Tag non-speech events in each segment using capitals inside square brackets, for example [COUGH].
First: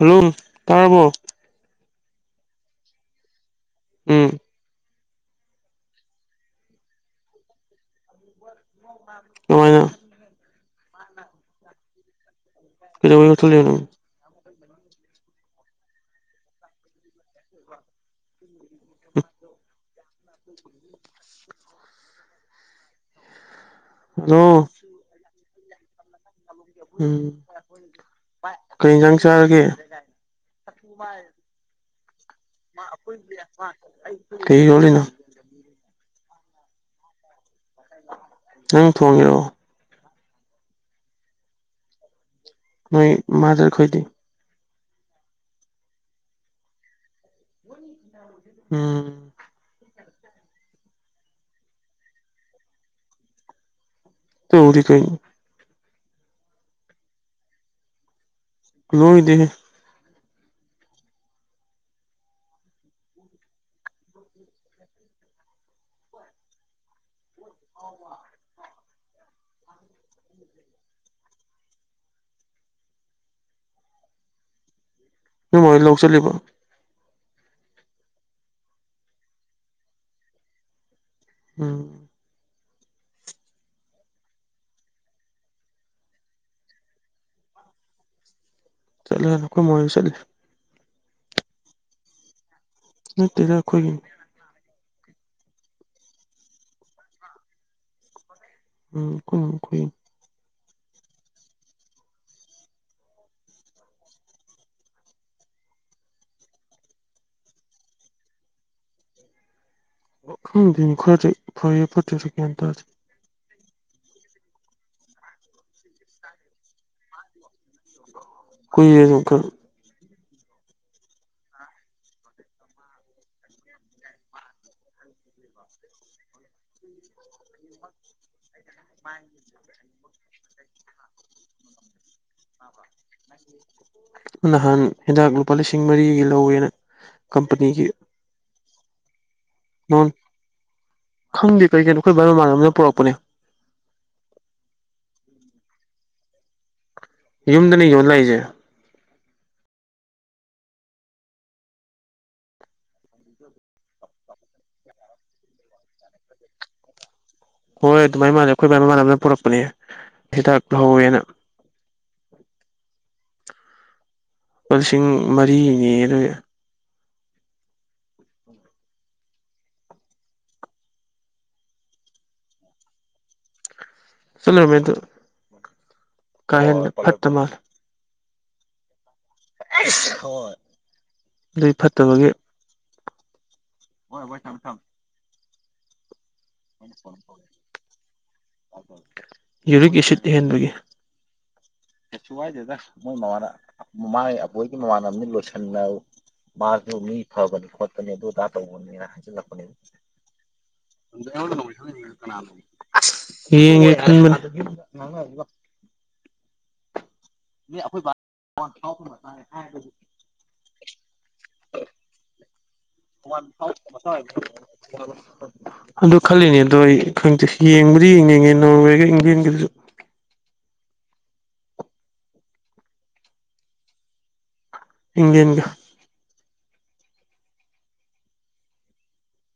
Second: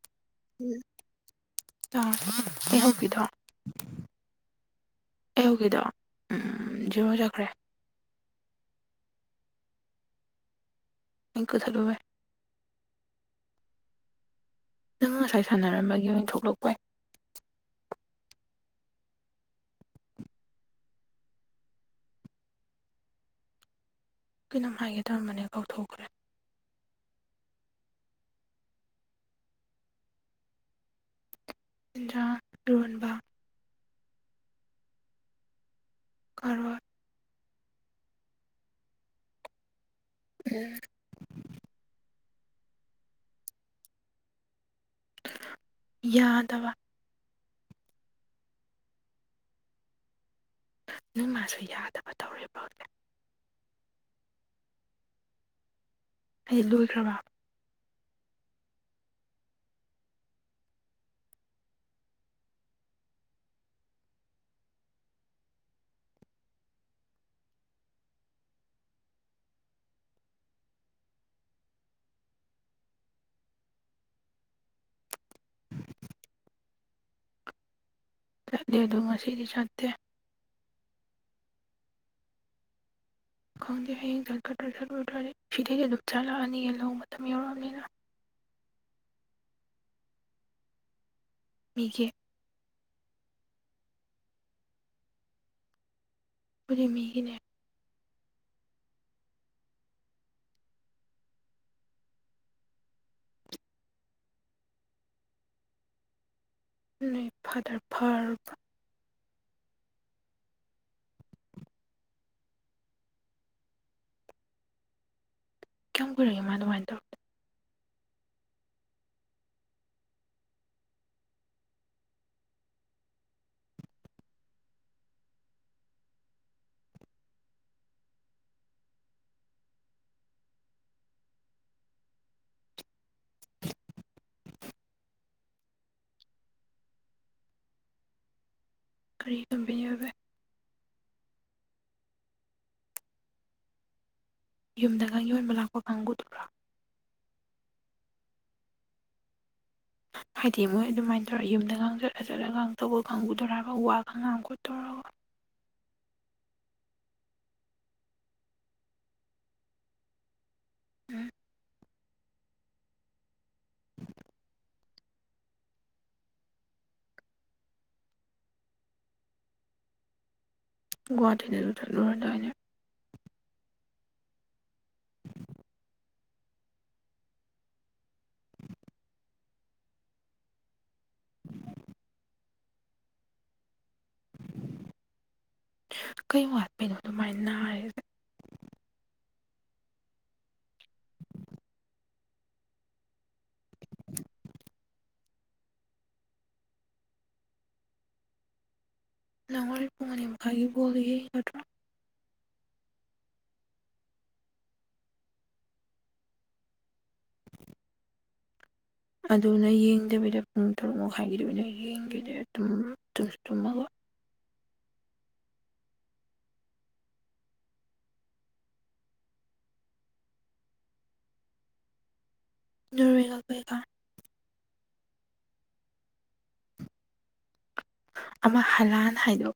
ꯍꯂꯨꯝ ꯇꯍꯧ ꯄꯗꯣ ꯎꯝ ꯑꯩ ꯍꯧꯖꯤꯛ ꯀꯤꯗꯣ ꯎꯝ ꯖꯦꯔꯣ ꯆꯠꯈ꯭ꯔꯦ꯫ ꯍꯣꯏ ꯀꯃꯥꯏꯅ ꯑꯝ ꯈꯥꯛꯊꯠ ꯂꯣ ꯍꯦ꯫ ꯀꯩꯗꯧꯕꯥꯒꯤ ꯃꯨꯊꯠ ꯂꯤꯅꯣ ꯅꯪ ꯉꯁꯥꯏ ꯁꯥꯅꯔꯝ ꯕꯥꯒꯤ ꯇꯣꯛꯂꯛ ꯑꯣꯏ꯫ ꯎ [INAUDIBLE] ꯍꯜꯂꯣ ꯀꯩꯅꯣꯝ ꯍꯥꯏꯒꯦ ꯇꯧꯔꯝꯕ ꯅꯦ ꯀꯧꯊꯣꯛ ꯀꯔꯦ ꯎꯝ ꯀꯩ ꯏꯟꯖꯥꯡ ꯆꯥꯔꯒꯦ ꯁꯥꯛꯊꯨ ꯃꯥꯜ ꯆꯤꯟꯗ꯭ꯔꯥ ꯇꯔꯨꯍꯣꯟꯕ ꯀꯩꯅꯣ ꯅꯦ ꯏꯅꯥꯎ ꯀꯥꯔꯣꯠ ꯅꯪ ꯊꯣꯡꯉꯤꯔꯣ ꯎꯝ ꯅꯣꯏ ꯃꯥꯗꯔ ꯈꯣꯏꯗꯤ꯫ ꯌꯥꯗꯕ ꯎꯝ ꯅꯣꯏ ꯃꯥꯁꯨ ꯌꯥꯗꯕ ꯇꯧꯔꯦꯕ ꯍꯧꯖꯤꯛ ꯇꯧꯔꯤ ꯀꯩꯅꯣ꯫ ꯍꯦꯛꯂꯣꯢ ꯈꯔꯕ [UNINTELLIGIBLE] ꯅꯦ [UNINTELLIGIBLE] ꯍꯣꯏ ꯂꯧ ꯆꯠꯂꯤꯕꯣ ꯆꯠꯂꯤ ꯑꯗꯨꯝ ꯉꯁꯤꯗꯤ ꯆꯠꯇꯦ꯫ ꯎꯝ ꯈꯪꯗꯦ ꯍꯌꯦꯡ ꯆꯠꯀꯗ꯭ꯔꯥ ꯆꯠꯂꯨꯗ꯭ꯔꯗꯤ ꯁꯤꯗꯒꯤ ꯍꯦꯟꯅ ꯆꯠꯂꯛ ꯑꯅꯤꯌꯦ ꯂꯧ ꯃꯇꯝ ꯌꯧꯔꯛ ꯑꯕꯅꯤꯅ꯫ ꯆꯠꯂ ꯅꯣꯏ ꯃꯣꯏ ꯆꯦ ꯃꯤꯒꯤ ꯅꯠꯇꯦꯗ ꯑꯩꯈꯣꯏꯒꯤ ꯈꯣꯢꯗꯤ ꯃꯤꯒꯤꯅꯦ ꯎꯝ ꯑꯩꯈꯣꯏ ꯃꯅꯥ ꯀꯣꯏꯌꯦꯡ ꯅꯣꯏ ꯐꯥꯗꯔ ꯐꯥꯔ ꯈꯪꯗꯦ ꯅꯦ ꯈꯥꯔꯥ ꯆꯩ ꯐꯔꯤꯔꯥ ꯐꯠꯇ꯭ꯔꯤꯔꯥꯗ ꯒ꯭ꯌꯥꯟ ꯇꯥꯗꯦ ꯀꯌꯥꯝ ꯀꯨꯏꯔꯒꯦ ꯃꯥ ꯑꯗꯨꯃꯥꯏꯅ ꯇꯧ ꯀꯨꯢꯔꯦ [UNINTELLIGIBLE] ꯃꯥꯥꯏ [UNINTELLIGIBLE] [UNINTELLIGIBLE] ꯅꯍꯥꯟ ꯍꯤꯗꯥꯛ ꯂꯨꯄꯥ ꯂꯤꯁꯤꯡ ꯃꯔꯤꯒꯤ ꯂꯧꯋꯦꯅꯥ ꯀꯝꯄꯥꯅꯤꯒꯤ ꯀꯔꯤ ꯀꯝꯄꯦꯅꯤ ꯑꯣꯏꯕ ꯅꯣꯟ ꯈꯪꯗꯦ ꯀꯩ-ꯀꯩꯅꯣ ꯑꯩꯈꯣꯏ ꯕꯥꯏ ꯃꯃꯥꯟꯅꯕꯅ ꯄꯨꯔꯛꯄꯅꯦ ꯌꯨꯝ ꯗꯒꯥ ꯌꯣꯟꯕ ꯂꯛ ꯄ ꯀꯪꯒꯨꯗꯨꯔꯣ ꯌꯨꯝꯗꯅꯦ ꯌꯣꯜ ꯂꯥꯛꯏꯁꯦ ꯍꯥꯏꯗꯤ ꯃꯣꯏ ꯑꯗꯨꯃꯥꯏꯅ ꯇꯧꯔꯒ ꯌꯨꯝꯗꯒꯥꯡ ꯆꯠꯂꯒ ꯇꯧꯕ ꯀꯥꯡꯕꯨꯗꯨꯔꯥꯕ ꯋꯥꯒꯥꯥ ꯉꯥꯡ ꯈꯣꯠ ꯇꯧꯔꯥꯒ ꯍꯣꯏ ꯑꯗꯨꯃꯥꯏ ꯃꯥꯜꯂꯦ ꯑꯩꯈꯣꯏ ꯕꯥꯥꯏ ꯃꯥꯃꯥꯟꯅꯕꯅ ꯄꯨꯔꯛꯄꯅꯦ ꯍꯤꯗꯥꯛ ꯂꯧꯍꯧꯋꯦꯅ ꯎꯝ ꯍ [INAUDIBLE] ꯂꯨꯄꯥ ꯂꯤꯁꯤꯡ ꯃꯔꯤꯅꯤ ꯑꯗꯨ ꯨꯍꯥꯇꯅ ꯑꯗꯨ ꯊ ꯂꯔꯗꯩꯅ ꯁꯝ ꯃꯦꯏ ꯑꯗꯨꯗꯥ ꯀꯥꯏꯌꯟꯅ ꯐꯠꯇ ꯃꯥꯜ ꯑꯁ ꯍꯣꯏ ꯃꯤ ꯐꯠꯇꯕꯒꯤ [UNINTELLIGIBLE] ꯀꯩ ꯋꯥ ꯌꯨꯔꯤꯛ ꯑꯦꯁꯤꯠ ꯍꯦꯟꯕꯒꯤ ꯑ ꯀꯁꯨ ꯋꯥꯏꯗꯦꯗ ꯃꯣꯏ ꯃꯃ ꯃꯥꯏ ꯑꯕꯣꯏꯒꯤ ꯃꯃꯥꯅꯕꯅꯤ ꯑꯃꯅꯤ ꯂꯣꯏꯁꯤ ꯍꯟꯅ ꯃꯥꯁꯨ ꯃꯤ ꯐꯕꯅꯤ ꯈꯣꯠꯄꯅꯤ ꯑꯗꯨ ꯑꯗꯥ ꯇꯧꯕꯅꯤꯅ ꯍꯥꯏ ꯅꯪ ꯍꯣꯔꯦꯟ ꯄꯨꯡ ꯃꯅꯤ ꯃꯈꯥꯏꯒꯤ ꯕꯥꯜ ꯗꯣ ꯌꯦꯡꯒꯗꯔꯣ ꯀꯥꯅꯅꯣ ꯑꯁ ꯌꯦꯡꯒꯦ ꯈꯟꯕꯅꯤ ꯃꯤ ꯑꯈꯣꯏ ꯕꯥ ꯕꯣꯟ ꯌꯥꯎꯒꯅꯣꯌꯦ ꯑꯗꯨꯅ ꯌꯦꯡꯗꯕꯤꯗ ꯄꯨꯡ ꯇꯔꯨꯛ ꯃꯈꯥꯏꯒꯤꯗꯕꯤꯅ ꯌꯦꯡꯈꯤꯗꯦ ꯇꯨꯝ ꯇꯨꯝꯁꯨ ꯇꯨꯃꯒ ꯍ ꯑꯗꯨ ꯈꯜꯂꯤꯅꯦ ꯑꯗꯣ ꯑꯩ ꯈꯪꯗꯦ ꯌꯦꯡꯕꯨꯗꯤ ꯌꯦꯡ ꯌꯦꯡꯉꯦ ꯅꯣꯔꯋꯦꯒ ꯏꯪꯂꯪꯂꯦꯟꯒꯤ ꯗꯨꯁꯨ ꯅꯨꯔꯒ ꯀꯩꯒꯥ ꯏꯪꯂꯦꯟꯒ ꯑꯃ ꯍꯂꯥꯟ ꯍꯥꯏꯗꯣ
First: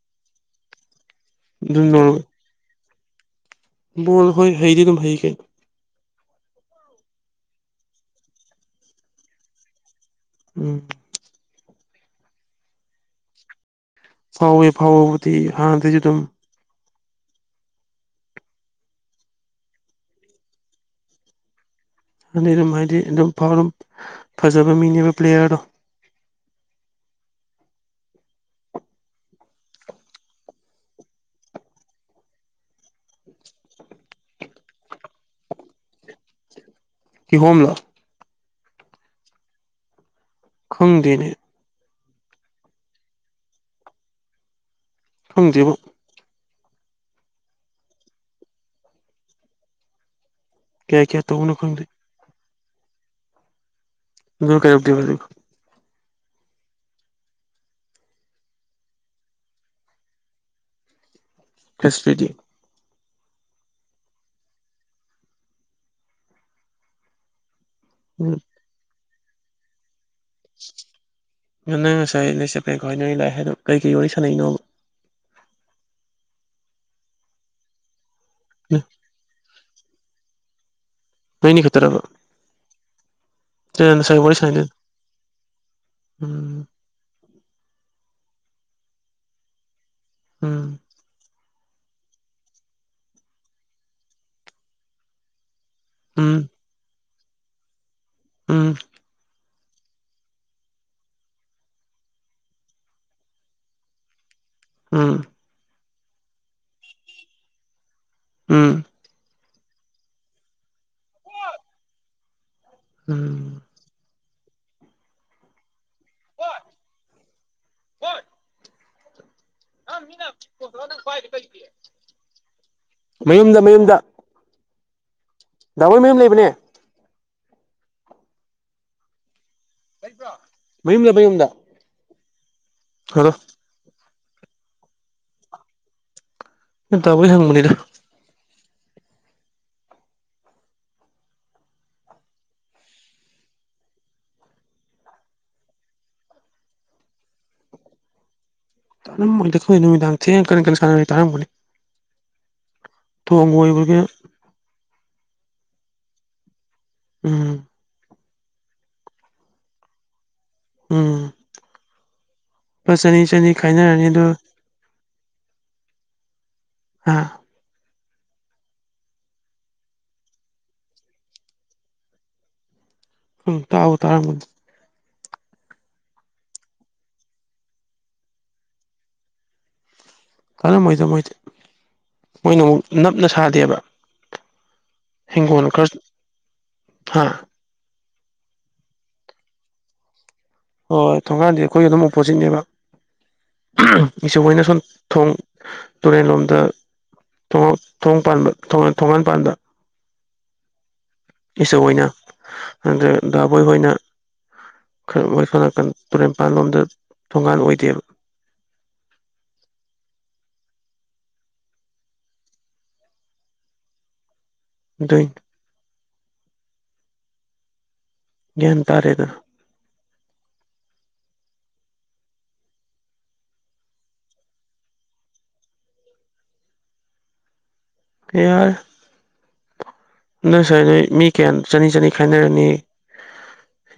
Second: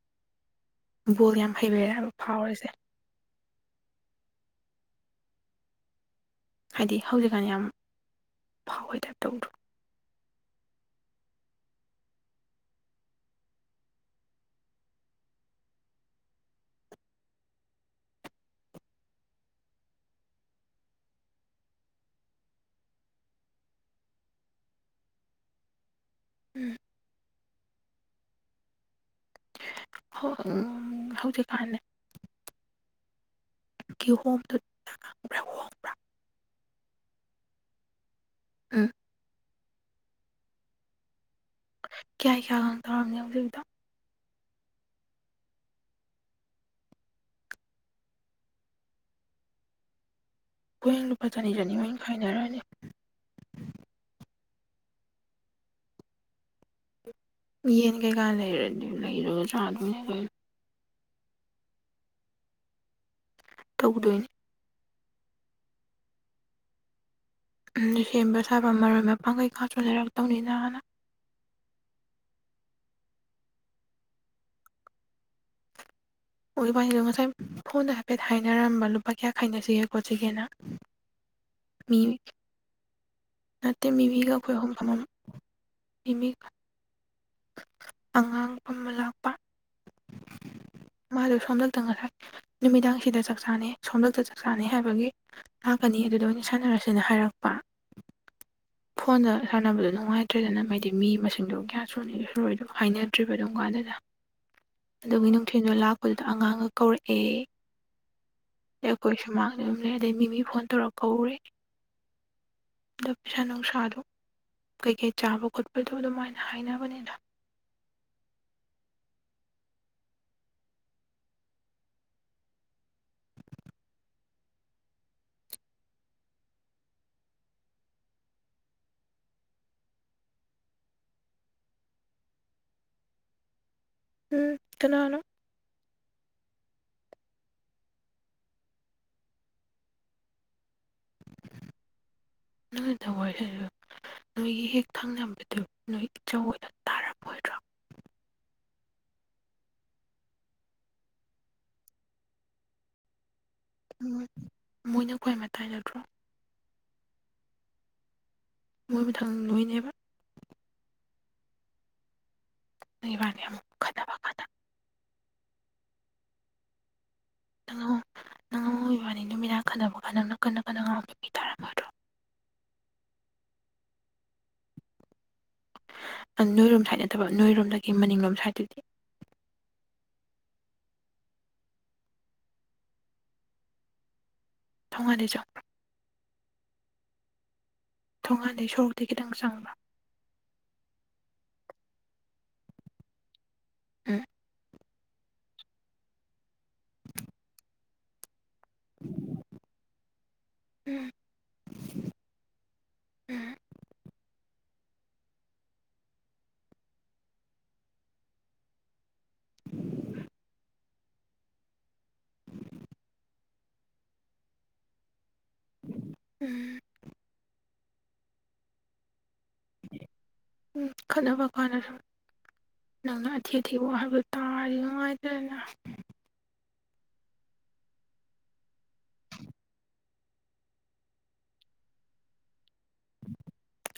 ꯕꯣꯜ ꯌꯥꯝ ꯑꯗꯨ ꯍꯩꯕꯩꯔ ꯍꯥꯏꯕ ꯅꯣꯔꯋꯦ ꯐꯥꯎꯔꯤꯁꯦ ꯕꯣꯜ ꯍꯣꯏ ꯍꯩꯗꯤ ꯑꯗꯨꯝ ꯍꯩ ꯀꯩꯅ ꯍꯥꯏꯗꯤ ꯍꯧꯖꯤꯛꯀꯥꯟ ꯌꯥꯝ ꯐꯥꯎꯕꯩ ꯇꯥꯏꯞ ꯇꯧꯗ꯭ꯔꯣ ꯎꯝ ꯐꯥꯎꯋꯦ ꯐꯥꯎꯋꯣꯕꯨꯗꯤ ꯑꯥꯗꯩꯁꯨ ꯗꯨꯝ ꯑꯗꯨꯗꯤ ꯑꯗꯨꯝ ꯍꯥꯏꯗꯤ ꯑꯗꯨꯝꯥꯎ ꯐꯖꯕ ꯃꯤꯅꯦꯕ ꯄ꯭ꯂꯦꯌꯥꯔꯗꯣ ꯎꯝ ꯍꯣ ꯎꯝ ꯍꯧꯖꯤꯛ ꯐꯥꯍꯜꯂꯦ ꯀꯤꯍꯣꯝ [UNINTELLIGIBLE] ꯀꯤꯍꯣꯝꯂꯣ ꯎꯝ ꯈꯪꯗꯦ ꯅꯦ ꯀꯌꯥ ꯀꯌꯥ ꯈꯪ ꯇꯧꯔꯝꯒꯦ ꯍꯧꯖꯤꯛꯛꯇ ꯈꯪꯗꯦ ꯕꯣ ꯀꯌꯥ ꯄꯣꯌꯦꯡ ꯀꯌꯥ ꯂꯨꯄꯥ ꯇꯧꯕꯅꯣ ꯆꯅꯤ-ꯆꯅꯤ ꯈꯪꯗꯦ ꯍꯣꯏꯅ ꯈꯥꯏꯅꯔꯅꯤ ꯑꯗꯨꯒ ꯀꯩꯗꯧꯗꯣꯏꯕ ꯌꯦꯟ ꯀꯩ ꯀꯥꯟꯂꯔꯗꯤ ꯂꯩ ꯍꯔꯔꯕꯑꯣ ꯆꯗ ꯈ꯭ꯔꯤꯁꯤꯗꯤ ꯇꯧꯗꯣꯏꯅꯤ ꯎꯝ ꯁꯦꯝꯕ ꯁꯥꯕ ꯃꯔꯣꯏ ꯑꯣꯏꯅ ꯄꯥꯡꯒꯩ ꯀꯥꯁꯨ ꯂꯩꯔꯛꯇꯧꯅꯤꯅ ꯍꯥꯟꯅ ꯉꯪ ꯅꯪ ꯉꯁꯥꯏ ꯅꯁꯦꯄꯔꯦꯡꯀꯣ ꯍꯥꯏꯅꯔꯤ ꯂꯥꯛꯑ ꯍꯥꯏꯗꯣ ꯀꯔꯤ ꯀꯔꯤ ꯋꯥꯔꯤꯥꯟꯅꯔꯤꯅꯣꯕ ꯑꯣꯏ ꯋꯥꯅꯤꯗꯣ ꯉꯁꯥꯏ ꯐꯣꯟꯗ ꯍꯥꯏꯐꯦꯠ ꯍꯥꯏꯅꯔꯝꯕ ꯂꯨꯄꯥ ꯀꯌꯥ ꯈꯥꯏꯅꯁꯤꯒꯦ ꯈꯣꯠꯁꯤꯒꯦꯅ ꯅꯣꯏ ꯑꯅꯤ ꯃꯤ ꯈꯠꯇꯔꯕ ꯅꯠꯇꯦ ꯃꯤꯃꯤꯒ ꯑꯩꯈꯣꯏ ꯑꯍꯨꯝ ꯐꯥꯃꯝ ꯃꯤꯃꯤ ꯎꯝ ꯑꯉꯥꯡ ꯐꯝꯕ ꯂꯥꯛꯄ ꯎꯝ ꯃꯥꯗꯣ ꯁꯣꯟꯗꯛ ꯇ ꯉꯥꯔꯥꯡ ꯅꯨꯃꯤꯗꯥꯡ ꯁꯤꯗ ꯆꯥꯛ ꯆꯥꯅꯦ ꯁꯣꯝꯗꯇꯥ ꯆꯥꯛ ꯆꯥꯅꯦ ꯍꯥꯏꯕꯒꯤ ꯂꯥꯛꯀꯅꯤ ꯑꯗꯨꯗ ꯎꯝ ꯑꯣꯏꯅ ꯁꯥꯟꯅꯔꯁꯦꯅ ꯍꯥꯏꯔꯛꯄ ꯎꯝ ꯐꯣꯟꯗ ꯁꯥꯟꯅꯕꯗꯣ ꯅꯨꯡꯉꯥꯏꯇ꯭ꯔꯦꯗꯅ ꯍꯥꯏꯗꯤ ꯃꯤ ꯃꯁꯤꯡꯗꯣ ꯒꯌꯥꯟ ꯁꯣꯅꯤꯔꯣꯏ ꯑꯗꯨꯝ ꯍꯥꯏꯅꯗ꯭ꯔꯤꯕ ꯑꯗꯨꯝ ꯀꯥꯟꯗꯨꯗ ꯎꯝ ꯑꯗꯨꯒꯤ ꯊꯣꯏꯅꯣ ꯂꯥꯛꯄꯗꯨꯗ ꯑꯉꯥꯡꯒ ꯀꯧꯔꯛꯑꯦ ꯎꯝ ꯑꯩꯈꯣꯏ ꯁꯨꯃꯥꯡꯗꯕꯅꯦ ꯑꯗꯩ ꯃꯤꯃꯤ ꯐꯣꯟ ꯇꯧꯔꯒ ꯀꯧꯔꯦ ꯑꯗꯣ ꯄꯩꯁꯥ ꯎꯝ ꯅꯨꯡꯁꯥꯗꯣ ꯀꯩꯀꯩ ꯆꯥꯕ ꯈꯣꯠꯄꯗꯣ ꯑꯗꯨꯃꯥꯏꯅ ꯍꯥꯏꯅꯕꯅꯤꯗ [UNINTELLIGIBLE] ꯃꯌꯨꯝꯗ ꯃꯌꯨꯝꯗ ꯗꯥꯕꯣꯏ ꯃꯌꯨꯝ ꯂꯩꯕꯅꯦ꯫ ꯭ꯔ ꯃꯌꯨꯝꯗ ꯃꯌꯨꯝꯗ [UNINTELLIGIBLE] ꯎꯝ ꯀꯩꯅꯅꯣ ꯇꯥꯕꯩ ꯍꯪꯕꯅꯤꯗ [INAUDIBLE] [UNINTELLIGIBLE] ꯅꯣꯏꯒꯤ ꯍꯦꯛ ꯊꯪꯅꯕꯗꯨ ꯅꯣꯏ ꯏꯆꯧ ꯑꯣꯏꯅ ꯇꯥꯔꯄꯣꯏꯔꯣ ꯇꯥꯔꯃꯣꯏꯗꯤ ꯑꯩꯈꯣꯏ ꯅꯨꯃꯤꯗꯥꯡ ꯊꯦꯡꯅ ꯀꯔꯤ ꯀꯔꯤ ꯁꯥꯟꯅ ꯇꯥꯔꯝꯒꯅꯤ [UNINTELLIGIBLE] [UNINTELLIGIBLE] ꯎꯝ ꯃꯣꯏꯕꯨ ꯊꯥꯡ ꯅꯨꯍꯏꯅꯦꯕ ꯎꯝ ꯂꯨꯄꯥ ꯅꯪ ꯆꯅꯤ ꯏꯕꯥꯅꯤ ꯆꯅꯤ ꯑꯃꯨꯛ ꯈꯥꯏꯅꯔꯅꯤ ꯈꯠꯅꯕ ꯑꯗꯣ ꯀꯥꯟꯗ ꯑꯥ ꯋꯥꯅꯤ ꯅꯨꯃꯤꯠꯅꯥꯛ ꯈꯟꯅꯕ ꯀꯥꯟꯅ ꯀꯟꯅꯥꯇꯟ ꯑꯥꯄꯤ ꯇꯔꯝ [UNINTELLIGIBLE] ꯎꯝ ꯇꯥꯋꯣ ꯇꯥꯔꯝꯒꯅꯤ ꯅꯣꯏ ꯔꯣꯝ ꯁꯥꯏꯗ ꯅꯠꯇꯥꯕ ꯅꯣꯏꯔꯣꯝꯗꯒꯤ ꯃꯅꯤꯡꯂꯣꯝ ꯁꯥꯏꯠꯇꯒꯤ ꯀꯜꯂꯝꯃꯣꯏꯗ ꯃꯣꯏꯗꯤ ꯃꯣꯏꯗꯤ ꯃꯣꯏꯅ ꯑꯃꯨꯛ ꯅꯞꯅ ꯁꯥꯗꯦꯕ ꯊꯣꯡꯒꯥꯟꯗꯩ ꯆꯪꯕ꯭ꯔꯣ ꯍꯤꯡꯒꯣꯜ ꯈꯔꯥ ꯍꯥ ꯊꯣꯡꯉꯥꯟꯗꯩ ꯁꯣꯔꯣꯛꯊꯩ ꯈꯤꯇꯪ ꯆꯪꯕ꯭ꯔꯥ ꯍꯣꯏ ꯍꯣꯏ ꯊꯣꯡꯒꯥꯟꯗꯤ ꯑꯩꯈꯣꯏ ꯑꯗꯨꯝ ꯑꯣꯄꯣꯖꯤꯠꯅꯦꯕ ꯎꯝ [UNINTELLIGIBLE] ꯁꯨꯝ ꯊꯣꯡ ꯇꯨꯔꯦꯟ ꯂꯣꯝꯗ ꯊꯣꯡ ꯊꯣꯡ ꯄꯥꯟꯕ ꯊꯣꯡꯒꯥꯟ ꯊꯣꯡꯉꯥꯟ ꯄꯥꯟꯕ [UNINTELLIGIBLE] ꯏꯁꯆꯧ ꯑꯣꯏꯅ ꯑꯗꯥ ꯎꯝ ꯗꯥꯕꯣꯏ ꯍꯣꯏꯅ ꯈꯔ ꯃꯣꯏ ꯁꯣ ꯅꯥꯀꯟ ꯇꯨꯔꯦꯟꯄꯥꯟ ꯂꯣꯝꯗ ꯊꯣꯡꯒꯥꯟ ꯑꯣꯏꯗꯦꯕ [INAUDIBLE] ꯗꯨꯏ [UNINTELLIGIBLE] ꯒ꯭ꯌꯥꯟ ꯇꯥꯔꯦꯗ ꯎꯝ ꯈꯠꯅꯕ ꯀꯅꯔꯣꯏ ꯅꯪꯅ ꯑꯊꯤ ꯑꯊꯤꯕ ꯍꯥꯏꯕꯗꯨ ꯇꯥꯔꯤ ꯅꯨꯡꯉꯥꯏꯇꯗꯅ ꯌꯥꯔꯦ [INAUDIBLE] ꯅꯪ ꯁꯥꯔ ꯅꯣꯏ ꯃꯤ ꯀꯌꯥꯝ ꯆꯅꯤ ꯆꯅꯤ ꯈꯥꯏꯅꯔꯅꯤ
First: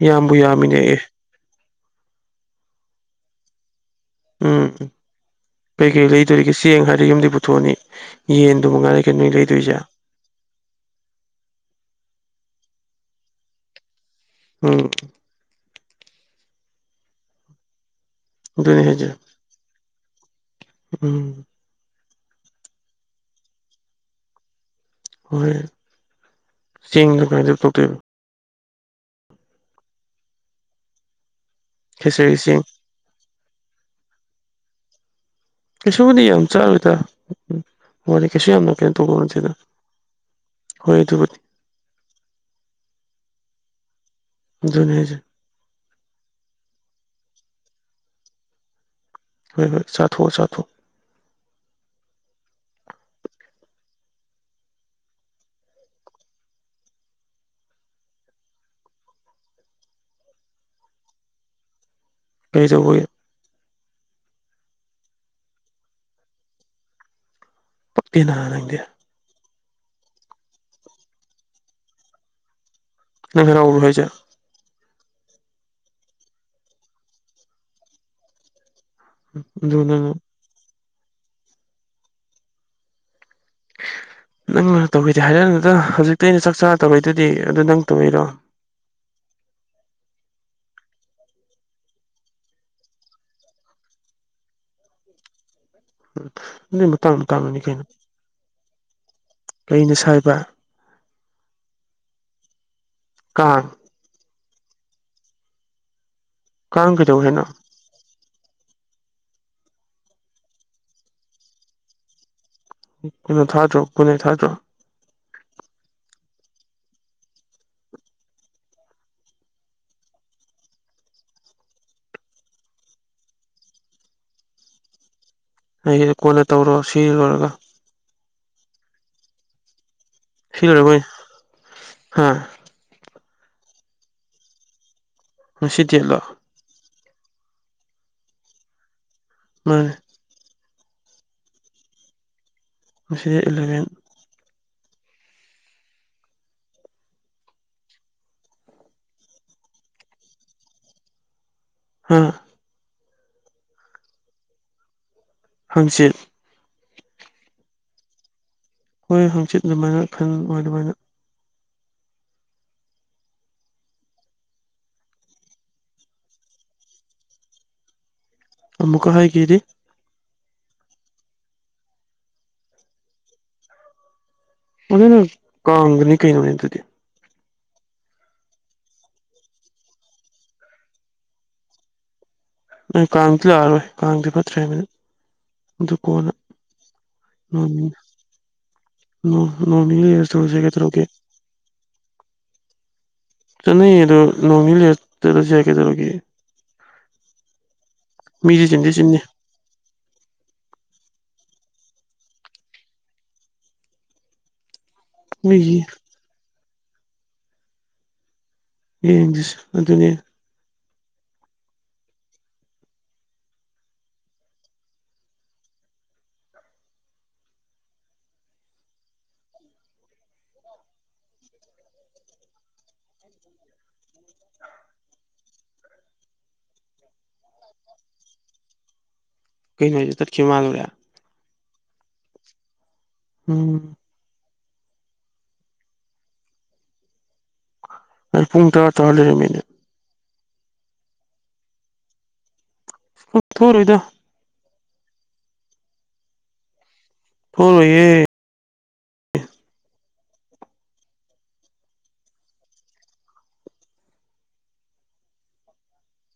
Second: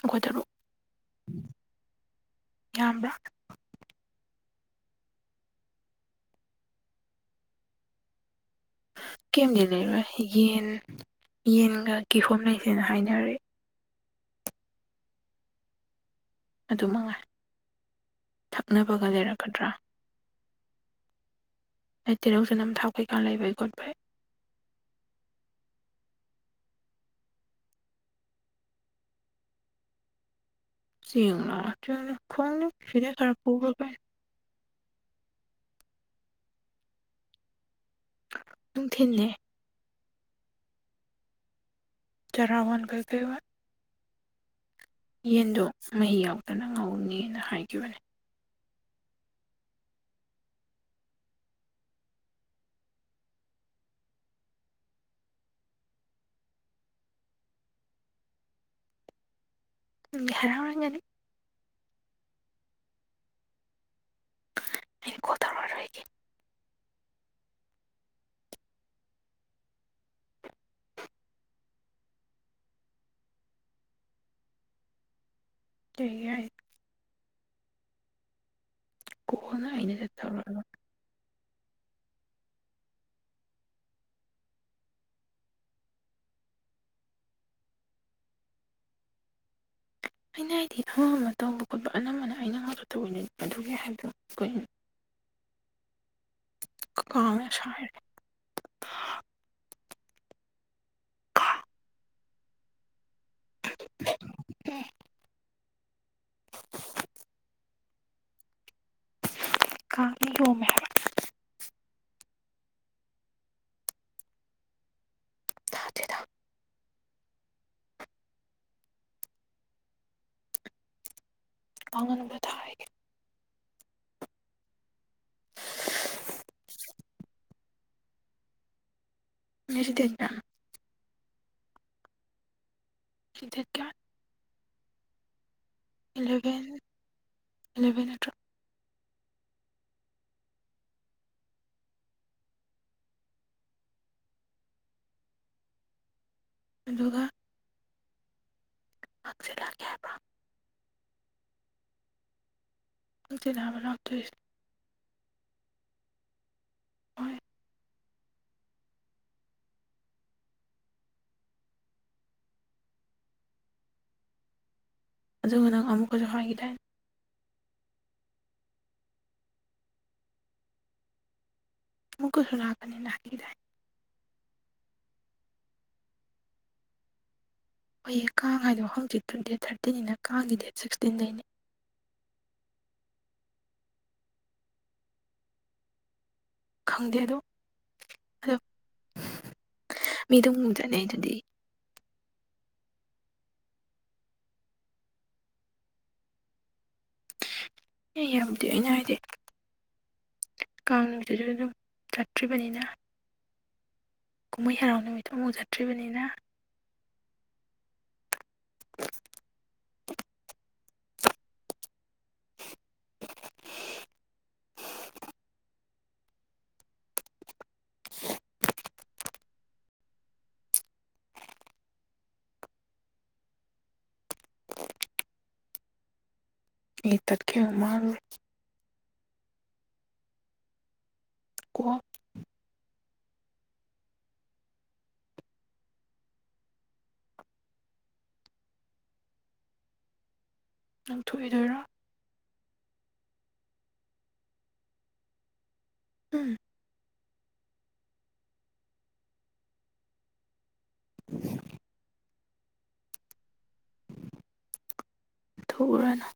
ꯌꯥꯝꯕꯨ ꯌꯥꯝꯃꯤꯅꯦ ꯑꯦ ꯌꯥꯝ꯭ꯔ ꯎꯝ ꯎꯝ ꯀꯩꯀꯩ ꯂꯩꯗꯣꯔꯤꯒꯦ ꯆꯦꯡ ꯍꯥꯏꯔ ꯌꯨꯝꯗꯤ ꯄꯨꯊꯣꯛꯑꯅꯤ ꯌꯦ ꯑꯗꯨ ꯀꯦꯝꯗꯤ ꯂꯩꯔꯣꯏ ꯌꯦꯟ ꯌꯦꯟꯒ ꯀꯤꯍꯣꯝ ꯂꯩꯁꯦꯅ ꯍꯥꯏꯅꯔꯦ ꯎꯝ ꯑꯗꯨ ꯃꯉꯥꯏ ꯑꯗꯨꯅꯤ ꯍꯥꯏꯁꯦ ꯊꯛꯅꯕꯒ ꯂꯩꯔꯛꯀꯥꯗ꯭ꯔꯥ ꯎꯝ ꯑꯩ ꯇꯤꯜꯍꯧ ꯆꯅꯝ ꯊꯥꯎ ꯀꯩꯀꯥ ꯂꯩꯕꯩ ꯈꯣꯠꯄꯩ ꯍꯣꯏ ꯆꯦꯡꯗꯣ ꯅꯣꯏꯗꯩ ꯄꯣꯔꯛꯇꯣꯏꯔꯣ ꯆꯦꯡ ꯂꯥꯛꯇ꯭ꯔꯥꯅ ꯈꯦꯆꯔꯤ ꯆꯦꯡ ꯈ꯭ꯋꯥꯂꯞ ꯈꯤꯔꯥ ꯈꯔ ꯄꯨꯕ ꯕꯥꯏ ꯀꯩꯁꯨꯕꯨꯗꯤ ꯌꯥꯝ ꯆꯥꯔꯣꯏꯗ ꯎꯝ ꯃꯣꯏꯗꯤ ꯀꯩꯁꯨ ꯌꯥꯝꯅ ꯀꯩꯅꯣ ꯇꯧꯗꯧ ꯅꯨꯡꯊꯤꯟꯅꯦ ꯅꯠꯇꯦꯗ ꯍꯣꯏ ꯑꯗꯨꯕꯨꯗꯤ ꯆꯔꯥ ꯋꯥꯟꯕꯣꯏ ꯀꯩ ꯑꯣꯏ ꯑꯗꯨꯅꯦ ꯍꯥꯏꯁꯦ ꯌꯦꯟꯗꯣ ꯃꯍꯤ ꯌꯥꯎꯗꯅ ꯉꯧꯅꯤꯅ ꯍꯥꯏꯈꯤꯕꯅꯦ ꯍꯣꯏ ꯍꯣꯏ ꯆꯥꯊꯣꯛꯑꯣ ꯆꯥꯊꯣꯛꯑꯣ ꯅꯪꯗꯤ ꯍꯔꯥꯎꯔꯝꯒꯅꯤ ꯀꯩꯗꯧꯕꯥꯒꯤ ꯑꯩ ꯀꯣꯜ ꯇꯧꯔꯥꯔꯣꯏꯒꯦ ꯄꯤꯅ ꯅꯪꯗꯤ ꯅꯪ ꯍꯔꯥꯎꯕꯔꯣ ꯍꯩꯁꯦ ꯀꯩꯒꯤ ꯀꯣꯅ ꯑꯗꯨ ꯑꯩꯅꯗꯤ ꯅꯪ ꯇꯧꯔꯛꯑꯔꯣꯏ ꯅꯪꯅ ꯇꯧꯒꯦꯗꯤ ꯍꯥꯏꯔꯛꯑꯅꯨꯗ ꯍꯧꯖꯤꯛꯇ ꯑꯩꯅ ꯆꯥꯛ ꯆꯥꯔꯥ ꯇꯧꯔꯛꯏꯗꯨꯗꯤ ꯑꯗꯨ ꯅꯪ ꯇꯧꯔꯤꯔꯣ ꯑꯩꯅ ꯍꯥꯏꯗꯤ ꯑꯃ ꯑꯃ ꯇꯧꯕ ꯈꯣꯠ ꯄꯥ ꯑꯅꯥꯝꯕ ꯅꯥ ꯑꯩꯅ ꯅꯠꯇꯥ ꯇꯧꯋꯤ ꯅꯤ ꯑꯗꯨꯒꯤ ꯍꯥꯏꯕꯅꯤ ꯀꯩꯅꯣ ꯎꯝ ꯃꯇꯥꯡ- ꯃꯇꯥꯡꯅ ꯀꯥꯡꯅ ꯅꯦ ꯀꯩꯅꯣ ꯁꯥꯔꯦ ꯀꯩꯅꯥ ꯁꯥꯏꯕ ꯀꯥꯡ [UNINTELLIGIBLE] ꯀꯥꯡ ꯀꯩꯇꯧꯋꯦ ꯍꯥꯏꯅꯣ ꯀꯥꯡꯅ ꯌꯣꯝꯃꯦ ꯍꯥꯏꯕ ꯀꯩꯅꯣ ꯊꯥꯗ꯭ꯔꯣ ꯒꯨꯠ ꯅꯥꯏꯠ ꯊꯥꯗ꯭ꯔꯣ ꯊꯥꯗꯦꯗꯥ [UNINTELLIGIBLE] ꯑꯩꯒꯤꯗꯤ ꯀꯣꯟꯅ ꯇꯧꯔꯣ ꯁꯤ ꯂꯣꯏꯔꯒ ꯉꯁꯤ ꯗꯦꯠ ꯀꯌꯥ ꯊ꯭ꯔꯤ ꯑꯣꯏꯔꯝꯒꯅꯤ ꯍꯥ ꯗꯦꯠ ꯀꯌꯥ ꯉꯁꯤ ꯗꯦꯠ ꯂꯣ ꯏꯂꯦꯚꯦꯟ ꯅꯠꯇ꯭ꯔꯣ ꯃꯥꯅꯦ ꯉꯁꯤ ꯏꯂꯦꯚꯦꯟ ꯑꯗꯨꯒ ꯍꯥꯡꯆꯤꯠ ꯂꯥꯛꯀꯦ ꯍꯥꯏꯕ꯭ꯔꯣ ꯍꯥ ꯍꯥꯡꯆꯤꯠ ꯂꯕ ꯂꯥꯛꯇꯣꯏꯁꯦ ꯍꯪꯆꯤꯠ ꯍꯣꯏ ꯍꯣꯏ ꯍꯪꯆꯤꯠ ꯑꯗꯨꯃꯥꯏꯅ ꯈꯟ ꯑꯗꯨꯃꯥꯏꯅ ꯑꯗꯨꯒ ꯅꯪ ꯑꯃꯨꯛꯀꯁꯨ ꯍꯥꯏꯈꯤ ꯗꯥꯏ ꯑꯃꯨꯛꯀꯥ ꯍꯥꯏꯒꯤꯗꯤ ꯑꯃꯨꯛꯀꯥꯖꯨ ꯂꯥꯛꯀꯥꯅꯤꯅ ꯍꯥꯏꯒꯤꯗꯥꯏ ꯑꯗꯨꯅ ꯀꯥꯡꯗꯒꯤꯅꯦ ꯀꯩꯅꯣ ꯑꯗꯨꯗꯤ ꯍꯣꯌꯦ ꯀꯥꯡ ꯍꯥꯏꯗꯣ ꯍꯪꯆꯤꯠ ꯊꯥꯔꯇꯤꯟꯅꯤꯅ ꯀꯥꯡꯒꯤ ꯗꯦꯠ ꯁꯤꯛꯁꯇꯤꯟꯗꯩꯅꯤ ꯅꯣꯏ ꯀꯥꯡꯗꯤ ꯂꯥꯛꯑꯔꯣꯏ ꯀꯥꯡꯗꯤ ꯐꯠꯇ꯭ꯔꯦ ꯃꯤꯅꯠ ꯑꯗꯨ ꯀꯣꯟꯅ ꯈꯪꯗꯦ ꯑꯗꯣ ꯑꯗꯣ ꯅꯣꯡꯅꯤ-ꯅꯣꯡ-ꯅꯣꯡꯅꯤ ꯂꯩꯔꯥ ꯆꯠꯂꯨꯁꯦ ꯃꯤꯗꯨꯝ ꯀꯩꯗꯧꯔꯒꯦ ꯆꯠꯅꯩ ꯑꯗꯨꯗꯤ ꯆꯠꯅꯩꯌꯦ ꯑꯗꯨ ꯅꯣꯡ ꯅꯤ ꯂꯩꯔꯥ ꯆꯠꯂꯥꯁꯨ ꯌꯥꯏ ꯀꯩꯗꯧꯔꯒꯦ ꯑꯦ ꯃꯤꯗꯤ ꯌꯥꯝꯗꯤꯦ ꯑꯩꯅ ꯆꯤꯟꯗꯤ ꯍꯥꯏꯗꯤ ꯆꯤꯟꯅꯤ ꯀꯥꯡ ꯅꯨꯡꯁꯤꯁꯨ ꯑꯗꯨꯝ ꯆꯠꯇ꯭ꯔꯤꯕꯅꯤꯅ ꯀꯨꯝꯩ ꯍꯔꯥꯎꯅꯕꯇ ꯃꯤꯒꯤ ꯃꯖꯥꯗ꯭ꯔꯤꯕꯅꯤꯅ ꯌꯦꯡꯖꯤꯁꯦ ꯑꯗꯨꯅꯤ ꯏ ꯇꯠ ꯀꯦ ꯃꯥꯔꯔꯨ ꯀꯩꯅꯣ ꯍꯥꯏꯁꯦ ꯇꯠꯈꯤꯕ ꯃꯥꯜꯂꯨꯔꯦ ꯀꯣꯝ ꯎꯝ ꯑꯩ ꯄꯨꯡ ꯇꯔꯥ ꯇꯔ ꯂꯩꯔꯝꯃꯤꯅꯦ ꯅꯪꯊꯣꯛꯏꯗꯣꯏꯔꯣ ꯎꯠꯊꯣꯔꯣꯏꯗꯥ ꯎꯝ ꯍꯌꯦ [INAUDIBLE] ꯊꯔꯅ